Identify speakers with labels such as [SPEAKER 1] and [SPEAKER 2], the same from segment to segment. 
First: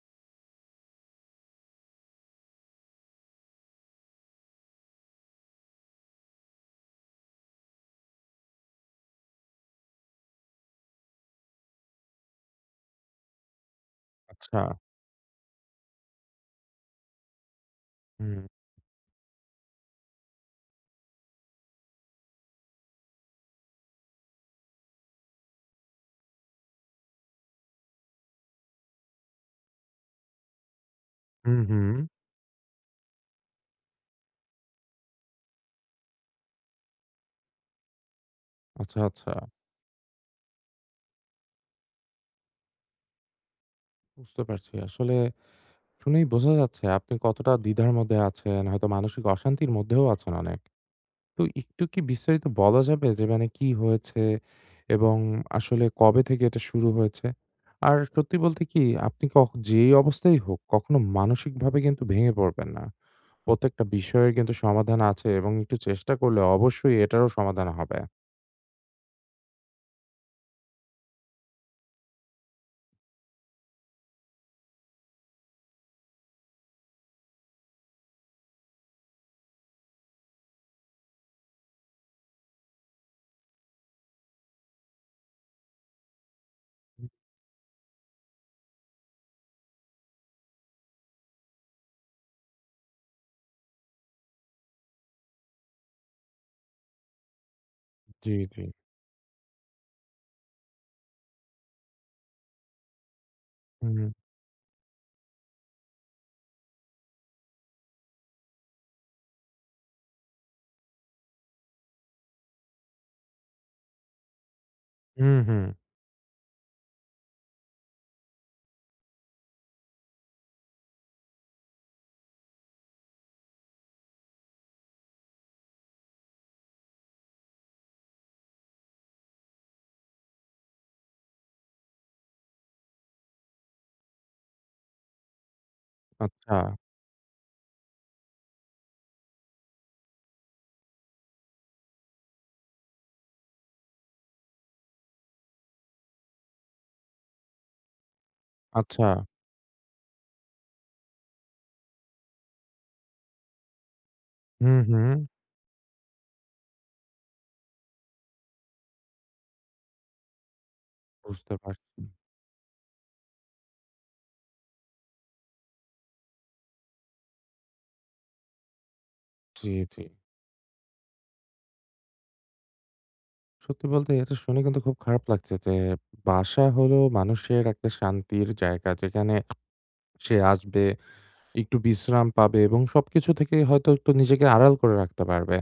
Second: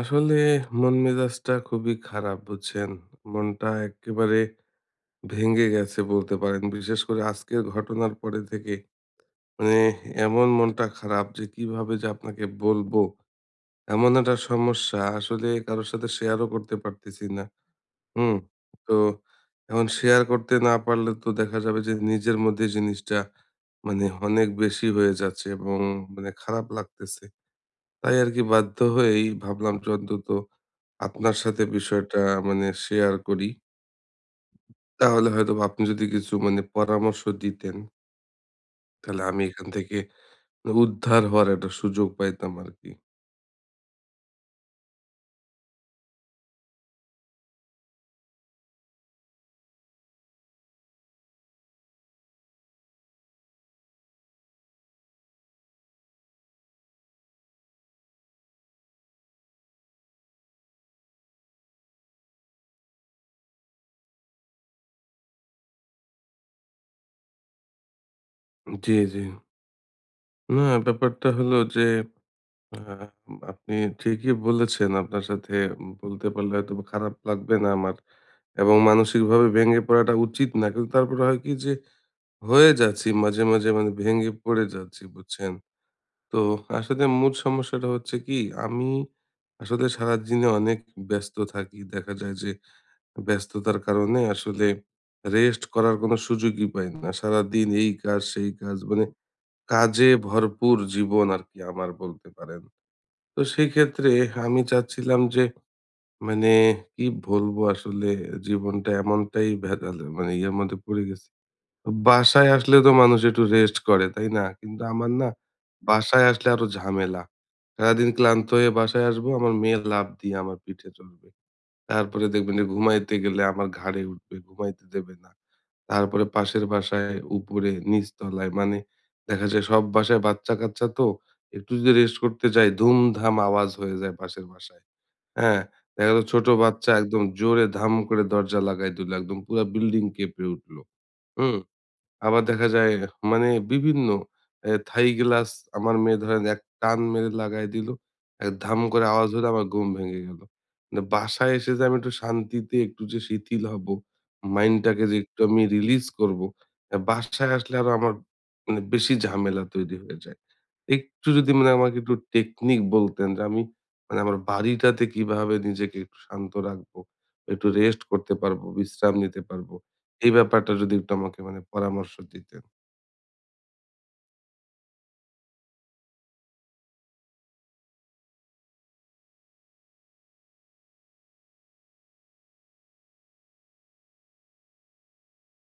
[SPEAKER 1] আসলে মন মেজাজটা খুবই খারাপ বুঝছেন। মনটা এক্কেবারে ভেঙে গেছে বলতে পারেন। বিশেষ করে আজকের ঘটনার পরে থেকে মানে এমন মনটা খারাপ যে কিভাবে যে আপনাকে বলবো। এমন একটা
[SPEAKER 2] আচ্ছা।
[SPEAKER 1] সমস্যা আসলে কারো সাথে শেয়ারও করতে পারতেছি না। হুম?
[SPEAKER 2] হুম,
[SPEAKER 1] তো এখন শেয়ার করতে না পারলে তো দেখা যাবে যে নিজের মধ্যে জিনিসটা অনেক বেশি হয়ে যাচ্ছে এবং খারাপ লাগতেছে। তাই আরকি বাধ্য হয়েই ভাবলাম যে অন্তত আপনার
[SPEAKER 2] হুম,
[SPEAKER 1] সাথে
[SPEAKER 2] হুম।
[SPEAKER 1] বিষয়টা শেয়ার করি। তাহলে হয়তোবা আপনি যদি কিছু পরামর্শ দিতেন,
[SPEAKER 2] আচ্ছা,
[SPEAKER 1] তাহলে
[SPEAKER 2] আচ্ছা।
[SPEAKER 1] আমি এখান থেকে উদ্ধার হওয়ার একটা সুযোগ পাইতাম আরকি।
[SPEAKER 2] বুঝতে পারছি। আসলে শুনেই বোঝা যাচ্ছে আপনি কতটা দ্বিধার মধ্যে আছেন। হয়তো মানসিক অশান্তির মধ্যেও আছেন অনেক। তো একটু কি বিস্তারিত বলা যাবে যে মানে কি হয়েছে এবং আসলে কবে থেকে এটা শুরু হয়েছে? আর সত্যি বলতে কি আপনি যেই অবস্থায় হোক কখনো মানসিকভাবে কিন্তু ভেঙে পড়বেন না। প্রত্যেকটা বিষয়ের কিন্তু সমাধান আছে এবং একটু চেষ্টা করলে অবশ্যই এটারও সমাধান হবে।
[SPEAKER 1] জি, জি। না, ব্যাপারটা হলো যে আ আপনি ঠিকই বলেছেন। আপনার সাথে বলতে পারলে হয়তোবা খারাপ লাগবে না আমার। এবং মানসিকভাবে ভেঙে পড়াটা উচিত না। কিন্তু তারপরে হয় কি যে হয়ে যাচ্ছি মাঝে, মাঝে ভেঙে পড়ে যাচ্ছি বুঝছেন? তো আসলে মূল সমস্যাটা হচ্ছে কি, আমি আসলে সারাদিনে অনেক ব্যস্ত থাকি। দেখা যায় যে ব্যস্ততার কারণে আসলে রেস্ট করার কোনো সুযোগই পাই না। সারাদিন এই কাজ
[SPEAKER 2] জি,
[SPEAKER 1] সেই
[SPEAKER 2] জি।
[SPEAKER 1] কাজ, কাজে ভরপুর জীবন আরকি আমার বলতে পারেন। তো
[SPEAKER 2] হুম,
[SPEAKER 1] সেক্ষেত্রে আমি চাচ্ছিলাম যে মানে কি বলবো আসলে, জীবনটা এমনটাই ভেজাল ইয়ের মধ্যে পড়ে গেছি। বাসায় আসলে তো মানুষ একটু রেস্ট করে, তাই না? কিন্তু আমার না
[SPEAKER 2] হুম, হুম।
[SPEAKER 1] বাসায় আসলে আরো ঝামেলা। সারাদিন ক্লান্ত হয়ে বাসায় আসবো, আমার মেয়ে লাফ দিয়ে আমার পিঠে চড়বে। তারপরে দেখবেন যে ঘুমাইতে গেলে আমার ঘাড়ে উঠবে, ঘুমাইতে দেবে না। তারপরে পাশের বাসায় উপরে নিচতলায় দেখা যায় সব বাসায় বাচ্চা-কাচ্চা তো একটু যদি রেস্ট করতে যাই ধুমধাম আওয়াজ হয়ে যায় পাশের বাসায়। হ্যাঁ? দেখা গেল ছোট
[SPEAKER 2] আচ্ছা,
[SPEAKER 1] বাচ্চা একদম জোরে ধাম করে দরজা লাগায় দিল। একদম পুরা বিল্ডিং কেঁপে উঠলো। হুম? আবার দেখা যায় বিভিন্ন থাই গ্লাস আমার মেয়ে ধরেন এক টান মেরে লাগায় দিল। এক ধাম
[SPEAKER 2] আচ্ছা।
[SPEAKER 1] করে আওয়াজ হলো, আমার ঘুম ভেঙে গেল। মানে বাসায় এসে যে আমি একটু শান্তিতে একটু যে শিথিল হব,
[SPEAKER 2] হুম,
[SPEAKER 1] মাইন্ডটাকে
[SPEAKER 2] হুম।
[SPEAKER 1] যে একটু আমি রিলিজ করব, বাসায় আসলে আরো আমার বেশি ঝামেলা তৈরি হয়ে যায়। একটু যদি
[SPEAKER 2] বুঝতে
[SPEAKER 1] আমাকে
[SPEAKER 2] পারছি।
[SPEAKER 1] একটু টেকনিক বলতেন যে আমি আমার বাড়িটাতে কিভাবে নিজেকে একটু শান্ত রাখবো? একটু রেস্ট করতে পারবো, বিশ্রাম নিতে
[SPEAKER 2] জি,
[SPEAKER 1] পারবো।
[SPEAKER 2] জি।
[SPEAKER 1] এই ব্যাপারটা যদি একটু আমাকে পরামর্শ দিতেন।
[SPEAKER 2] সত্যি বলতে এটা শুনে কিন্তু খুব খারাপ লাগছে যে বাসা হলো মানুষের একটা শান্তির জায়গা। যেখানে সে আসবে, একটু বিশ্রাম পাবে এবং সবকিছু থেকে হয়তো একটু নিজেকে আড়াল করে রাখতে পারবে।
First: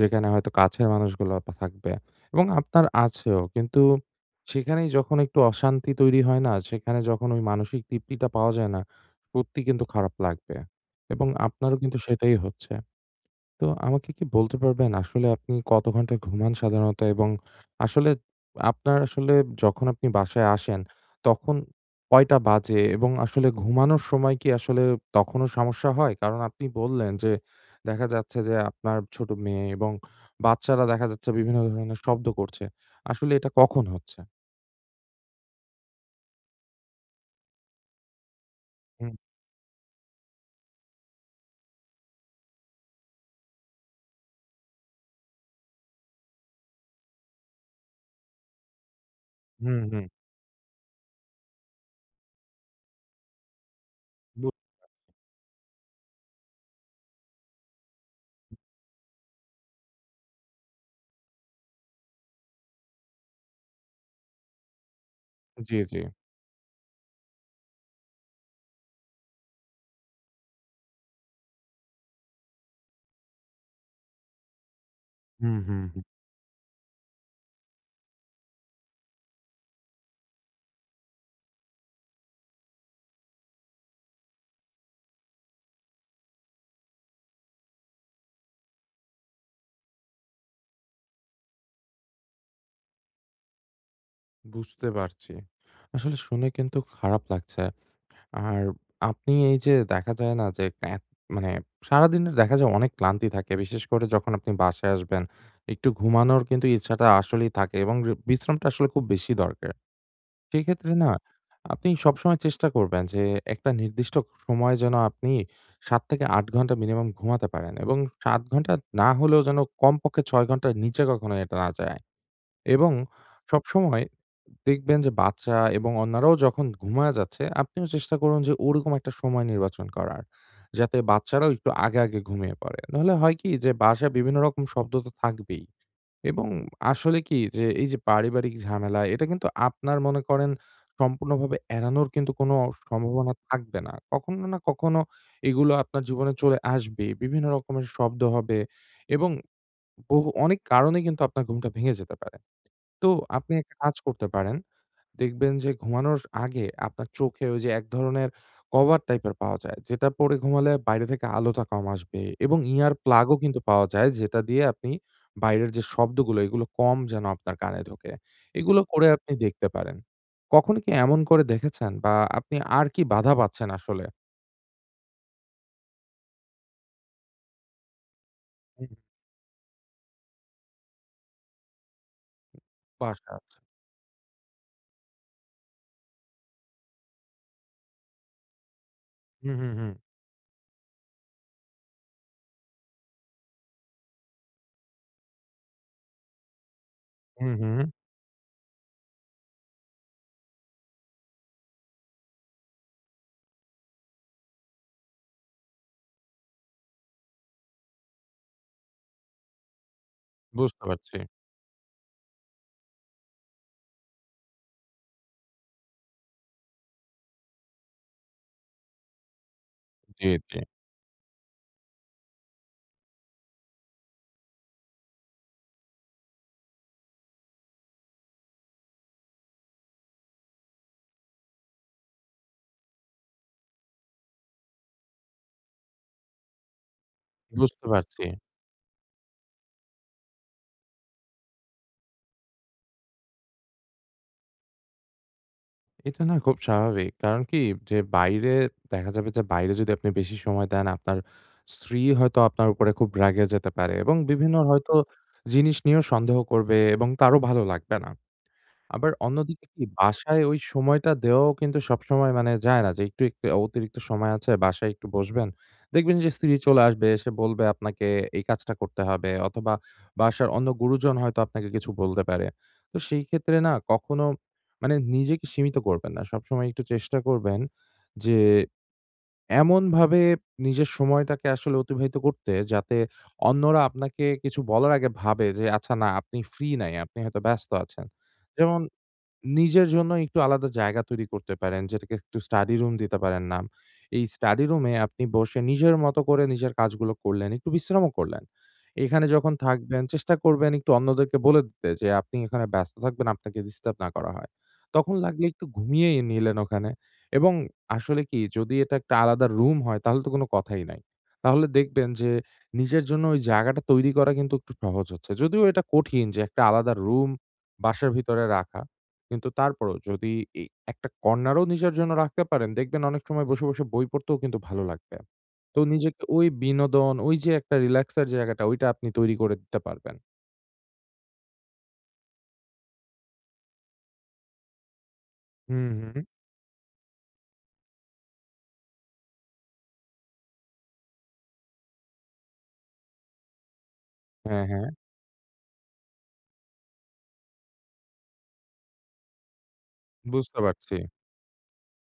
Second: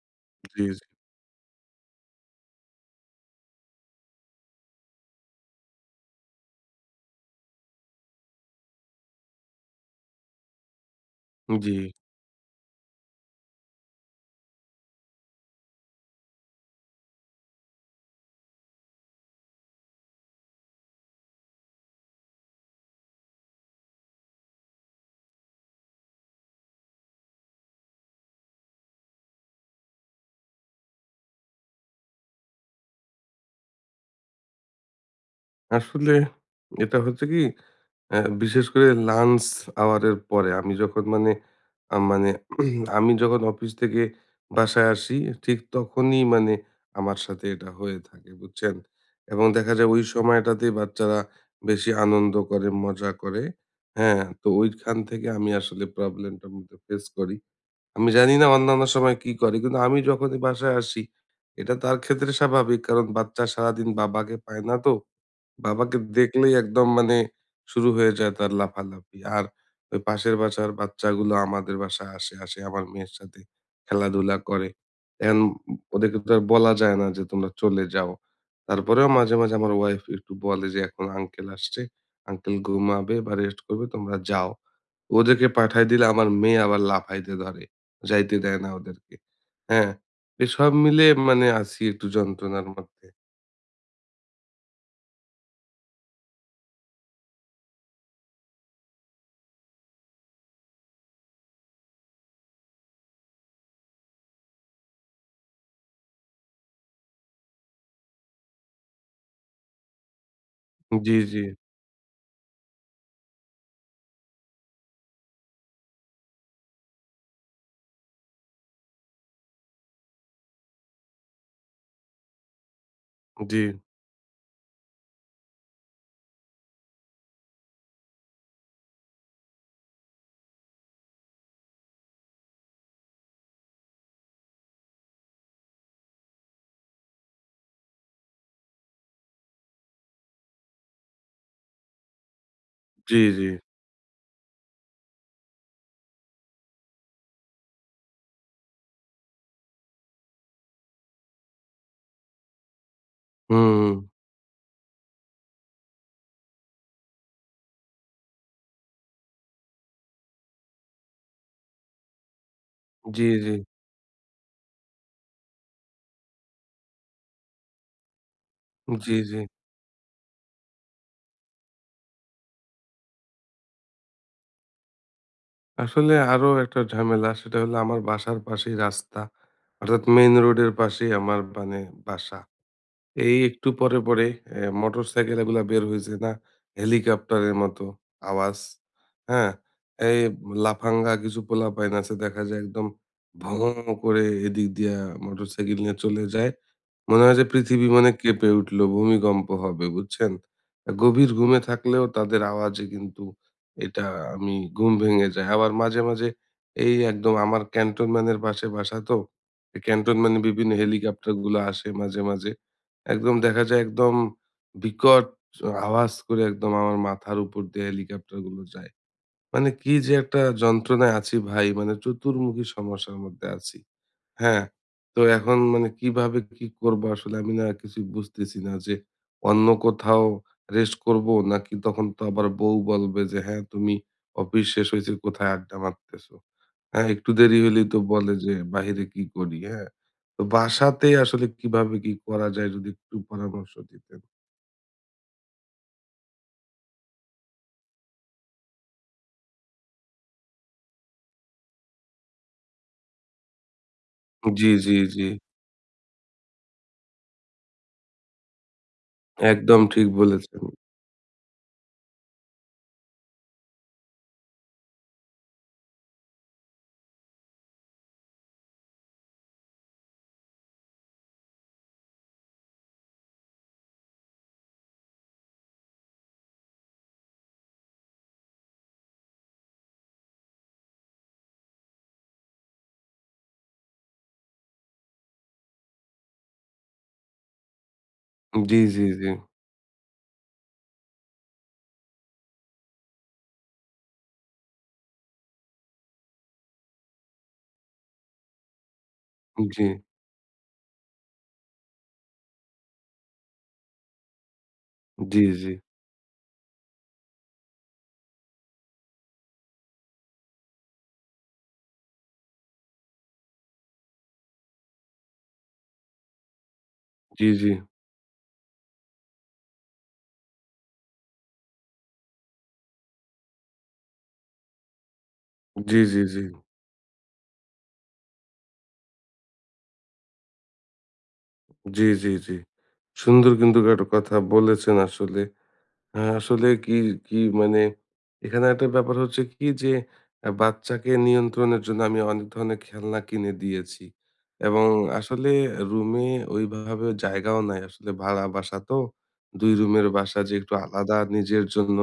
[SPEAKER 2] যেখানে হয়তো
[SPEAKER 1] জি, জি।
[SPEAKER 2] কাছের মানুষগুলো পা থাকবে এবং আপনার আছেও। কিন্তু সেখানেই যখন একটু অশান্তি তৈরি হয় না, সেখানে যখন ওই মানসিক তৃপ্তিটা পাওয়া যায় না, সত্যি কিন্তু খারাপ লাগবে এবং
[SPEAKER 1] জি।
[SPEAKER 2] আপনারও কিন্তু সেটাই হচ্ছে। তো আমাকে কি বলতে পারবেন আসলে আপনি কত ঘন্টা ঘুমান সাধারণত? এবং আসলে আপনার আসলে যখন আপনি বাসায় আসেন তখন কয়টা বাজে? এবং আসলে ঘুমানোর সময় কি আসলে তখনও সমস্যা হয়? কারণ আপনি বললেন যে দেখা যাচ্ছে যে আপনার ছোট মেয়ে এবং বাচ্চারা দেখা যাচ্ছে বিভিন্ন ধরনের শব্দ করছে। আসলে এটা কখন হচ্ছে?
[SPEAKER 1] আসলে এটা হচ্ছে কি, বিশেষ করে
[SPEAKER 2] হুম,
[SPEAKER 1] লাঞ্চ আওয়ার এর পরে আমি যখন আ মানে আমি যখন অফিস থেকে বাসায় আসি ঠিক তখনই আমার সাথে এটা হয়ে থাকে, বুঝছেন? এবং দেখা
[SPEAKER 2] হুম,
[SPEAKER 1] যায় ওই
[SPEAKER 2] হুম।
[SPEAKER 1] সময়টাতেই বাচ্চারা বেশি আনন্দ করে, মজা করে। হ্যাঁ? তো
[SPEAKER 2] বু
[SPEAKER 1] ওইখান থেকে আমি আসলে প্রবলেমটার মধ্যে ফেস করি। আমি জানি না অন্যান্য সময় কি করে? কিন্তু আমি যখনই বাসায় আসি এটা তার ক্ষেত্রে স্বাভাবিক। কারণ বাচ্চা সারাদিন বাবাকে পায় না তো।
[SPEAKER 2] জি, জি।
[SPEAKER 1] বাবাকে দেখলেই একদম শুরু হয়ে যায় তার লাফালাফি। আর ওই পাশের বাসার বাচ্চাগুলো আমাদের বাসায় আসে, আসে আমার মেয়ের সাথে খেলাধুলা করে। এখন
[SPEAKER 2] হুম, হুম, হুম।
[SPEAKER 1] ওদেরকে তো আর বলা যায় না যে তোমরা চলে যাও। তারপরেও মাঝে, মাঝে আমার ওয়াইফ একটু বলে যে, "এখন আঙ্কেল আসছে। আঙ্কেল ঘুমাবে বা রেস্ট করবে, তোমরা যাও।" ওদেরকে পাঠায় দিলে আমার মেয়ে আবার লাফাইতে ধরে। যাইতে দেয় না ওদেরকে। হ্যাঁ? এসব মিলে আছি একটু যন্ত্রণার মধ্যে।
[SPEAKER 2] বুঝতে পারছি। আসলে শুনে কিন্তু খারাপ লাগছে। আর আপনি এই যে দেখা যায় না যে মানে সারাদিনের দেখা যায় অনেক ক্লান্তি থাকে বিশেষ করে যখন আপনি বাসায় আসবেন একটু ঘুমানোর কিন্তু ইচ্ছাটা আসলেই থাকে এবং বিশ্রামটা আসলে খুব বেশি দরকার সেক্ষেত্রে না
[SPEAKER 1] জি, জি,
[SPEAKER 2] আপনি সবসময় চেষ্টা করবেন যে একটা নির্দিষ্ট সময় যেন আপনি 7 থেকে 8 ঘন্টা মিনিমাম ঘুমাতে পারেন এবং 7 ঘন্টা না হলেও যেন কমপক্ষে 6 ঘন্টার নিচে কখনো এটা না যায় এবং
[SPEAKER 1] জি,
[SPEAKER 2] সবসময় দেখবেন যে বাচ্চা এবং অন্যরাও যখন ঘুমায় যাচ্ছে, আপনিও চেষ্টা করুন যে ওরকম একটা সময় নির্বাচন করার। যাতে বাচ্চারাও একটু আগে, আগে ঘুমিয়ে পড়ে। নাহলে হয় কি যে বাসায় বিভিন্ন রকম শব্দ তো থাকবেই। এবং আসলে কি যে এই যে পারিবারিক ঝামেলা এটা কিন্তু আপনার মনে করেন সম্পূর্ণভাবে এড়ানোর কিন্তু কোনো
[SPEAKER 1] জি,
[SPEAKER 2] সম্ভাবনা
[SPEAKER 1] জি।
[SPEAKER 2] থাকবে না। কখনো না কখনো এগুলো আপনার জীবনে চলে আসবেই। বিভিন্ন রকমের শব্দ হবে এবং বহু অনেক কারণে কিন্তু আপনার ঘুমটা ভেঙে যেতে পারে। তো আপনি একটা
[SPEAKER 1] হুম,
[SPEAKER 2] কাজ করতে পারেন দেখবেন যে ঘুমানোর আগে আপনার চোখে ওই যে এক ধরনের কভার টাইপের পাওয়া যায়। যেটা পরে ঘুমালে বাইরে থেকে আলোটা কম আসবে এবং ইয়ার
[SPEAKER 1] জি,
[SPEAKER 2] প্লাগও
[SPEAKER 1] জি,
[SPEAKER 2] কিন্তু পাওয়া যায় যেটা দিয়ে আপনি বাইরের যে শব্দগুলো এগুলো কম যেন আপনার কানে ঢোকে। এগুলো করে
[SPEAKER 1] জি,
[SPEAKER 2] আপনি
[SPEAKER 1] জি।
[SPEAKER 2] দেখতে পারেন। কখনো কি এমন করে দেখেছেন বা আপনি আর কি বাধা পাচ্ছেন আসলে?
[SPEAKER 1] আসলে আরো একটা ঝামেলা সেটা হলো আমার বাসার পাশেই
[SPEAKER 2] হুম,
[SPEAKER 1] রাস্তা। অর্থাৎ মেইন রোডের পাশেই আমার বাসা।
[SPEAKER 2] বাসা
[SPEAKER 1] এই
[SPEAKER 2] আছে।
[SPEAKER 1] একটু পরে, পরে মোটরসাইকেল এগুলা বের হইছে না হেলিকপ্টারের মতো আওয়াজ। হ্যাঁ?
[SPEAKER 2] হুম, হুম, হুম।
[SPEAKER 1] এই লাফাঙ্গা কিছু পোলাপাইন আছে, দেখা যায় একদম ভোঁ করে এদিক দিয়া মোটরসাইকেল নিয়ে চলে যায়। মনে হয় যে
[SPEAKER 2] হুম, হুম।
[SPEAKER 1] পৃথিবী কেঁপে উঠলো, ভূমিকম্প হবে, বুঝছেন? গভীর ঘুমে থাকলেও তাদের আওয়াজে কিন্তু এটা আমি ঘুম ভেঙে যায়। আবার মাঝে, মাঝে এই একদম আমার ক্যান্টনমেন্টের পাশে বাসা তো। ক্যান্টনমেন্টে বিভিন্ন
[SPEAKER 2] বুঝতে পারছি।
[SPEAKER 1] হেলিকপ্টারগুলো আসে মাঝে, মাঝে। একদম দেখা যায় একদম বিকট আওয়াজ করে একদম আমার মাথার উপর দিয়ে হেলিকপ্টারগুলো যায়। মানে কি যে
[SPEAKER 2] জি,
[SPEAKER 1] একটা
[SPEAKER 2] জি।
[SPEAKER 1] যন্ত্রণায় আছি ভাই! মানে চতুর্মুখী সমস্যার মধ্যে আছি। হ্যাঁ, তো এখন কিভাবে কি করবো আসলে আমি না কিছুই বুঝতেছি না যে অন্য কোথাও রেস্ট করবো নাকি তখন তো আবার বউ বলবে যে, "হ্যাঁ, তুমি অফিস শেষ হয়েছে কোথায় আড্ডা মারতেছো?" হ্যাঁ, একটু দেরি
[SPEAKER 2] বুঝতে
[SPEAKER 1] হইলেই তো
[SPEAKER 2] পারছি।
[SPEAKER 1] বলে যে বাহিরে কি করি, হ্যাঁ? তো বাসাতেই আসলে কিভাবে কি করা যায় যদি একটু পরামর্শ দিতেন।
[SPEAKER 2] এটা না খুব স্বাভাবিক। কারণ কি যে বাইরে দেখা যাবে যে বাইরে যদি আপনি বেশি সময় দেন আপনার স্ত্রী হয়তো আপনার উপরে খুব রেগে যেতে পারে এবং বিভিন্ন
[SPEAKER 1] জি,
[SPEAKER 2] হয়তো
[SPEAKER 1] জি, জি।
[SPEAKER 2] জিনিস নিয়েও সন্দেহ করবে এবং তারও ভালো লাগবে না। আবার অন্যদিকে
[SPEAKER 1] একদম
[SPEAKER 2] কি
[SPEAKER 1] ঠিক
[SPEAKER 2] বাসায় ওই
[SPEAKER 1] বলেছেন।
[SPEAKER 2] সময়টা দেওয়াও কিন্তু সবসময় মানে যায় না যে একটু, একটু অতিরিক্ত সময় আছে বাসায় একটু বসবেন। দেখবেন যে স্ত্রী চলে আসবে, এসে বলবে আপনাকে এই কাজটা করতে হবে অথবা বাসার অন্য গুরুজন হয়তো আপনাকে কিছু বলতে পারে। তো সেই ক্ষেত্রে না কখনো মানে নিজেকে সীমিত করবেন না। সবসময় একটু চেষ্টা করবেন যে এমনভাবে নিজের সময়টাকে আসলে অতিবাহিত করতে যাতে অন্যরা আপনাকে কিছু বলার আগে ভাবে যে আচ্ছা না আপনি ফ্রি নাই, আপনি হয়তো ব্যস্ত আছেন। যেমন
[SPEAKER 1] জি, জি, জি।
[SPEAKER 2] নিজের জন্য একটু আলাদা জায়গা তৈরি করতে পারেন, যেটাকে একটু স্টাডি রুম দিতে পারেন নাম। এই স্টাডি রুমে আপনি বসে নিজের মতো করে নিজের কাজগুলো করলেন, একটু বিশ্রামও করলেন। এখানে যখন
[SPEAKER 1] জি,
[SPEAKER 2] থাকবেন চেষ্টা করবেন একটু অন্যদেরকে বলে দিতে যে আপনি এখানে ব্যস্ত থাকবেন, আপনাকে ডিস্টার্ব না করা হয়। তখন
[SPEAKER 1] জি,
[SPEAKER 2] লাগলে একটু
[SPEAKER 1] জি।
[SPEAKER 2] ঘুমিয়েই নিলেন ওখানে এবং আসলে কি যদি এটা একটা আলাদা রুম হয় তাহলে তো কোনো কথাই নাই। তাহলে দেখবেন যে নিজের জন্য ওই জায়গাটা তৈরি করা কিন্তু একটু সহজ হচ্ছে। যদিও এটা কঠিন যে একটা আলাদা রুম
[SPEAKER 1] জি, জি।
[SPEAKER 2] বাসার ভিতরে রাখা। কিন্তু তারপরও যদি এই একটা কর্নারও নিজের জন্য রাখতে পারেন, দেখবেন অনেক সময় বসে, বসে বই পড়তেও কিন্তু ভালো লাগবে। তো
[SPEAKER 1] জি, জি,
[SPEAKER 2] নিজেকে
[SPEAKER 1] জি।
[SPEAKER 2] ওই বিনোদন, ওই যে একটা রিল্যাক্স এর জায়গাটা, ওইটা আপনি তৈরি করে দিতে পারবেন।
[SPEAKER 1] জি, জি, জি। সুন্দর কিন্তু একটা কথা বলেছেন আসলে।
[SPEAKER 2] হুম, হুম।
[SPEAKER 1] আসলে কি, কি এখানে একটা ব্যাপার হচ্ছে কি যে বাচ্চাকে নিয়ন্ত্রণের জন্য আমি অনেক ধরনের খেলনা কিনে দিয়েছি।
[SPEAKER 2] হ্যাঁ,
[SPEAKER 1] এবং
[SPEAKER 2] হ্যাঁ।
[SPEAKER 1] আসলে রুমে ওইভাবে জায়গাও নাই। আসলে ভাড়া বাসা তো। ২ রুমের বাসা যে
[SPEAKER 2] বুঝতে
[SPEAKER 1] একটু
[SPEAKER 2] পারছি।
[SPEAKER 1] আলাদা নিজের জন্য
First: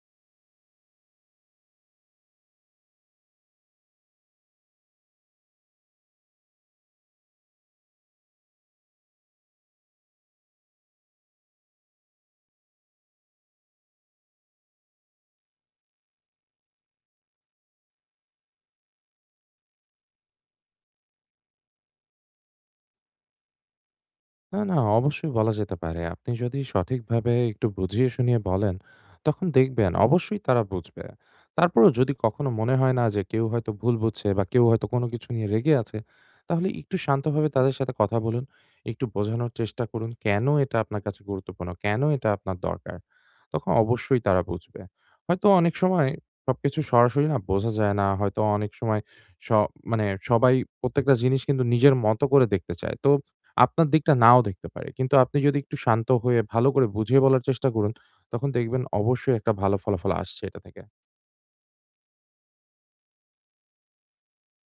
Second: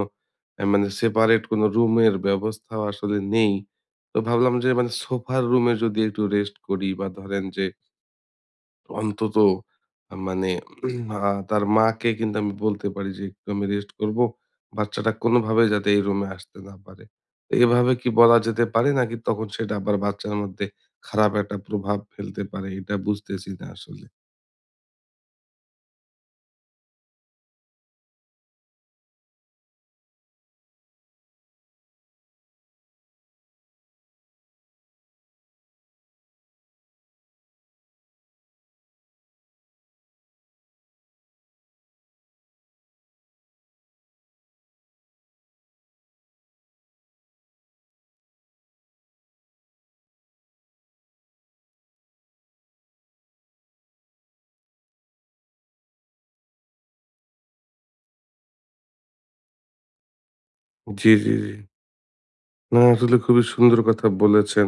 [SPEAKER 1] সেপারেট কোনো রুমের ব্যবস্থাও আসলে নেই। তো ভাবলাম যে সোফার রুমে যদি একটু রেস্ট করি বা ধরেন যে অন্তত মানে আ তার মাকে কিন্তু আমি বলতে পারি যে, "একটু আমি রেস্ট করবো। বাচ্চাটা কোনোভাবে যাতে এই রুমে আসতে না পারে।" তো এভাবে কি বলা যেতে পারে? নাকি তখন সেটা আবার বাচ্চার মধ্যে খারাপ একটা প্রভাব ফেলতে পারে? এটা বুঝতেছি না আসলে।
[SPEAKER 2] না, না অবশ্যই বলা যেতে পারে। আপনি যদি সঠিকভাবে একটু বুঝিয়ে শুনিয়ে বলেন, তখন দেখবেন অবশ্যই তারা বুঝবে। তারপরেও যদি কখনো মনে হয় না যে কেউ হয়তো ভুল বুঝছে বা কেউ হয়তো কোনো কিছু নিয়ে রেগে আছে, তাহলে একটু শান্তভাবে তাদের সাথে কথা বলুন। একটু বোঝানোর চেষ্টা করুন কেন এটা আপনার কাছে গুরুত্বপূর্ণ, কেন এটা আপনার দরকার। তখন অবশ্যই তারা বুঝবে। হয়তো অনেক সময় সবকিছু সরাসরি না বোঝা যায় না। হয়তো অনেক সময় স মানে সবাই প্রত্যেকটা জিনিস কিন্তু নিজের মতো করে দেখতে চায়। তো আপনার দিকটা নাও দেখতে পারে। কিন্তু আপনি যদি একটু শান্ত হয়ে ভালো করে বুঝিয়ে বলার চেষ্টা করুন, তখন দেখবেন অবশ্যই একটা ভালো ফলাফল আসছে এটা থেকে।
[SPEAKER 1] জি, জি, জি। না আসলে খুবই সুন্দর কথা বলেছেন।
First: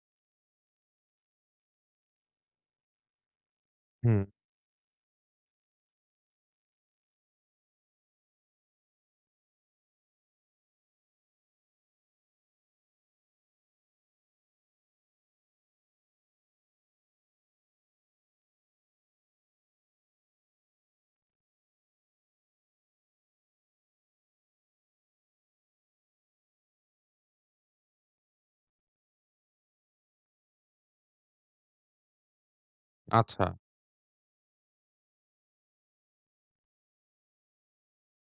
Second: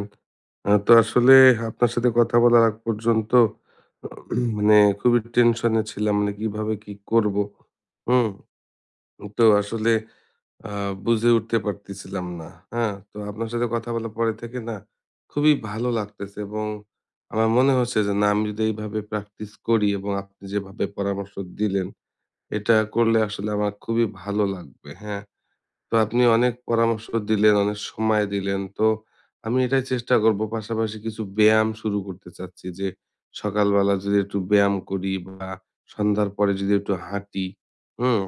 [SPEAKER 1] তো আসলে আপনার সাথে কথা বলার আগ পর্যন্ত
[SPEAKER 2] হুম,
[SPEAKER 1] মানে খুবই টেনশনে ছিলাম। মানে কিভাবে কি করব? হুম? তো আসলে আ বুঝে উঠতে পারতেছিলাম না। হ্যাঁ? তো আপনার সাথে কথা বলার পরে থেকে না খুবই ভালো লাগতেছে এবং আমার মনে হচ্ছে যে না আমি যদি এইভাবে প্র্যাকটিস করি এবং আপনি যেভাবে পরামর্শ দিলেন, এটা করলে আসলে আমার খুবই ভালো লাগবে। হ্যাঁ? তো আপনি অনেক পরামর্শ দিলেন, অনেক সময় দিলেন। তো আমি এটাই চেষ্টা করব, পাশাপাশি কিছু ব্যায়াম শুরু করতে চাচ্ছি যে
[SPEAKER 2] আচ্ছা।
[SPEAKER 1] সকালবেলা যদি একটু ব্যায়াম করি বা সন্ধ্যার পরে যদি একটু হাঁটি। হুম?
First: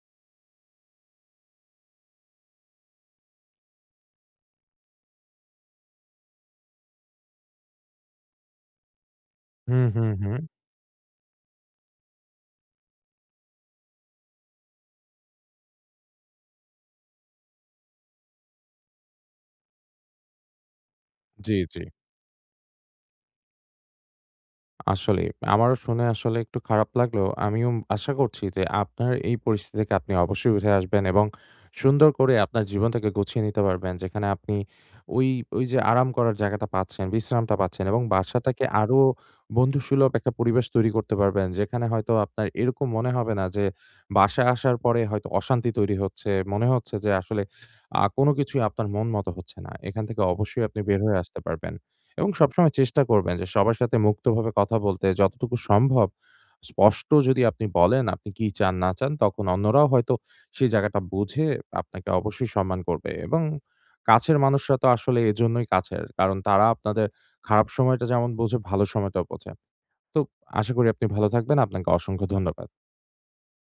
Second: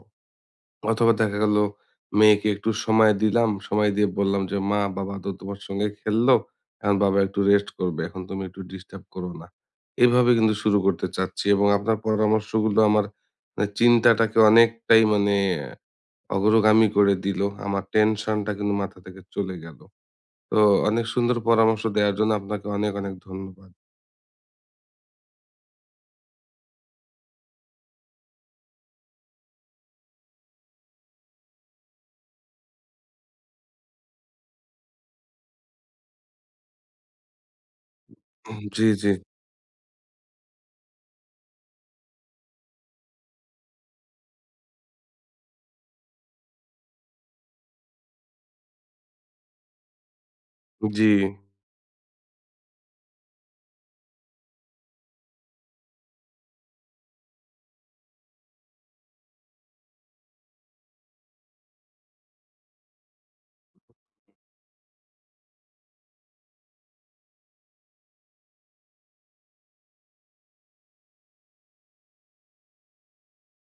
[SPEAKER 1] অথবা দেখা গেল মেয়েকে একটু সময় দিলাম, সময় দিয়ে বললাম যে, "মা, বাবা তো তোমার সঙ্গে খেললো। এখন বাবা একটু রেস্ট করবে। এখন তুমি একটু ডিস্টার্ব করো না।"
[SPEAKER 2] হুম, হুম,
[SPEAKER 1] এভাবে
[SPEAKER 2] হুম।
[SPEAKER 1] কিন্তু শুরু করতে চাচ্ছি এবং আপনার পরামর্শগুলো আমার চিন্তাটাকে অনেকটাই অগ্রগামী করে দিল। আমার টেনশনটা কিন্তু মাথা থেকে চলে গেল। তো অনেক সুন্দর
[SPEAKER 2] জি, জি।
[SPEAKER 1] পরামর্শ দেওয়ার জন্য আপনাকে অনেক, অনেক ধন্যবাদ।
[SPEAKER 2] আসলেই। আমারও শুনে আসলে একটু খারাপ লাগলেও আমিও আশা করছি যে আপনার এই পরিস্থিতি থেকে আপনি অবশ্যই উঠে আসবেন এবং সুন্দর করে আপনার জীবনটাকে গুছিয়ে নিতে পারবেন। যেখানে আপনি ওই, ওই যে আরাম করার জায়গাটা পাচ্ছেন, বিশ্রামটা পাচ্ছেন এবং বাসাটাকে
[SPEAKER 1] জি,
[SPEAKER 2] আরো
[SPEAKER 1] জি,
[SPEAKER 2] বন্ধুসুলভ একটা পরিবেশ তৈরি করতে পারবেন। যেখানে হয়তো আপনার এরকম মনে হবে না যে বাসায় আসার পরে হয়তো অশান্তি তৈরি হচ্ছে। মনে হচ্ছে যে আসলে কোনো কিছুই আপনার মন মতো হচ্ছে না। এখান থেকে অবশ্যই আপনি বের
[SPEAKER 1] জি।
[SPEAKER 2] হয়ে আসতে পারবেন। এবং সবসময় চেষ্টা করবেন যে সবার সাথে মুক্তভাবে কথা বলতে যতটুকু সম্ভব স্পষ্ট যদি আপনি বলেন আপনি কি চান না চান তখন অন্যরাও হয়তো সেই জায়গাটা বুঝে আপনাকে অবশ্যই সম্মান করবে এবং কাছের মানুষরা তো আসলে এজন্যই কাছের কারণ তারা আপনাদের খারাপ সময়টা যেমন বোঝে ভালো সময়টাও বোঝে তো আশা করি আপনি ভালো থাকবেন আপনাকে অসংখ্য ধন্যবাদ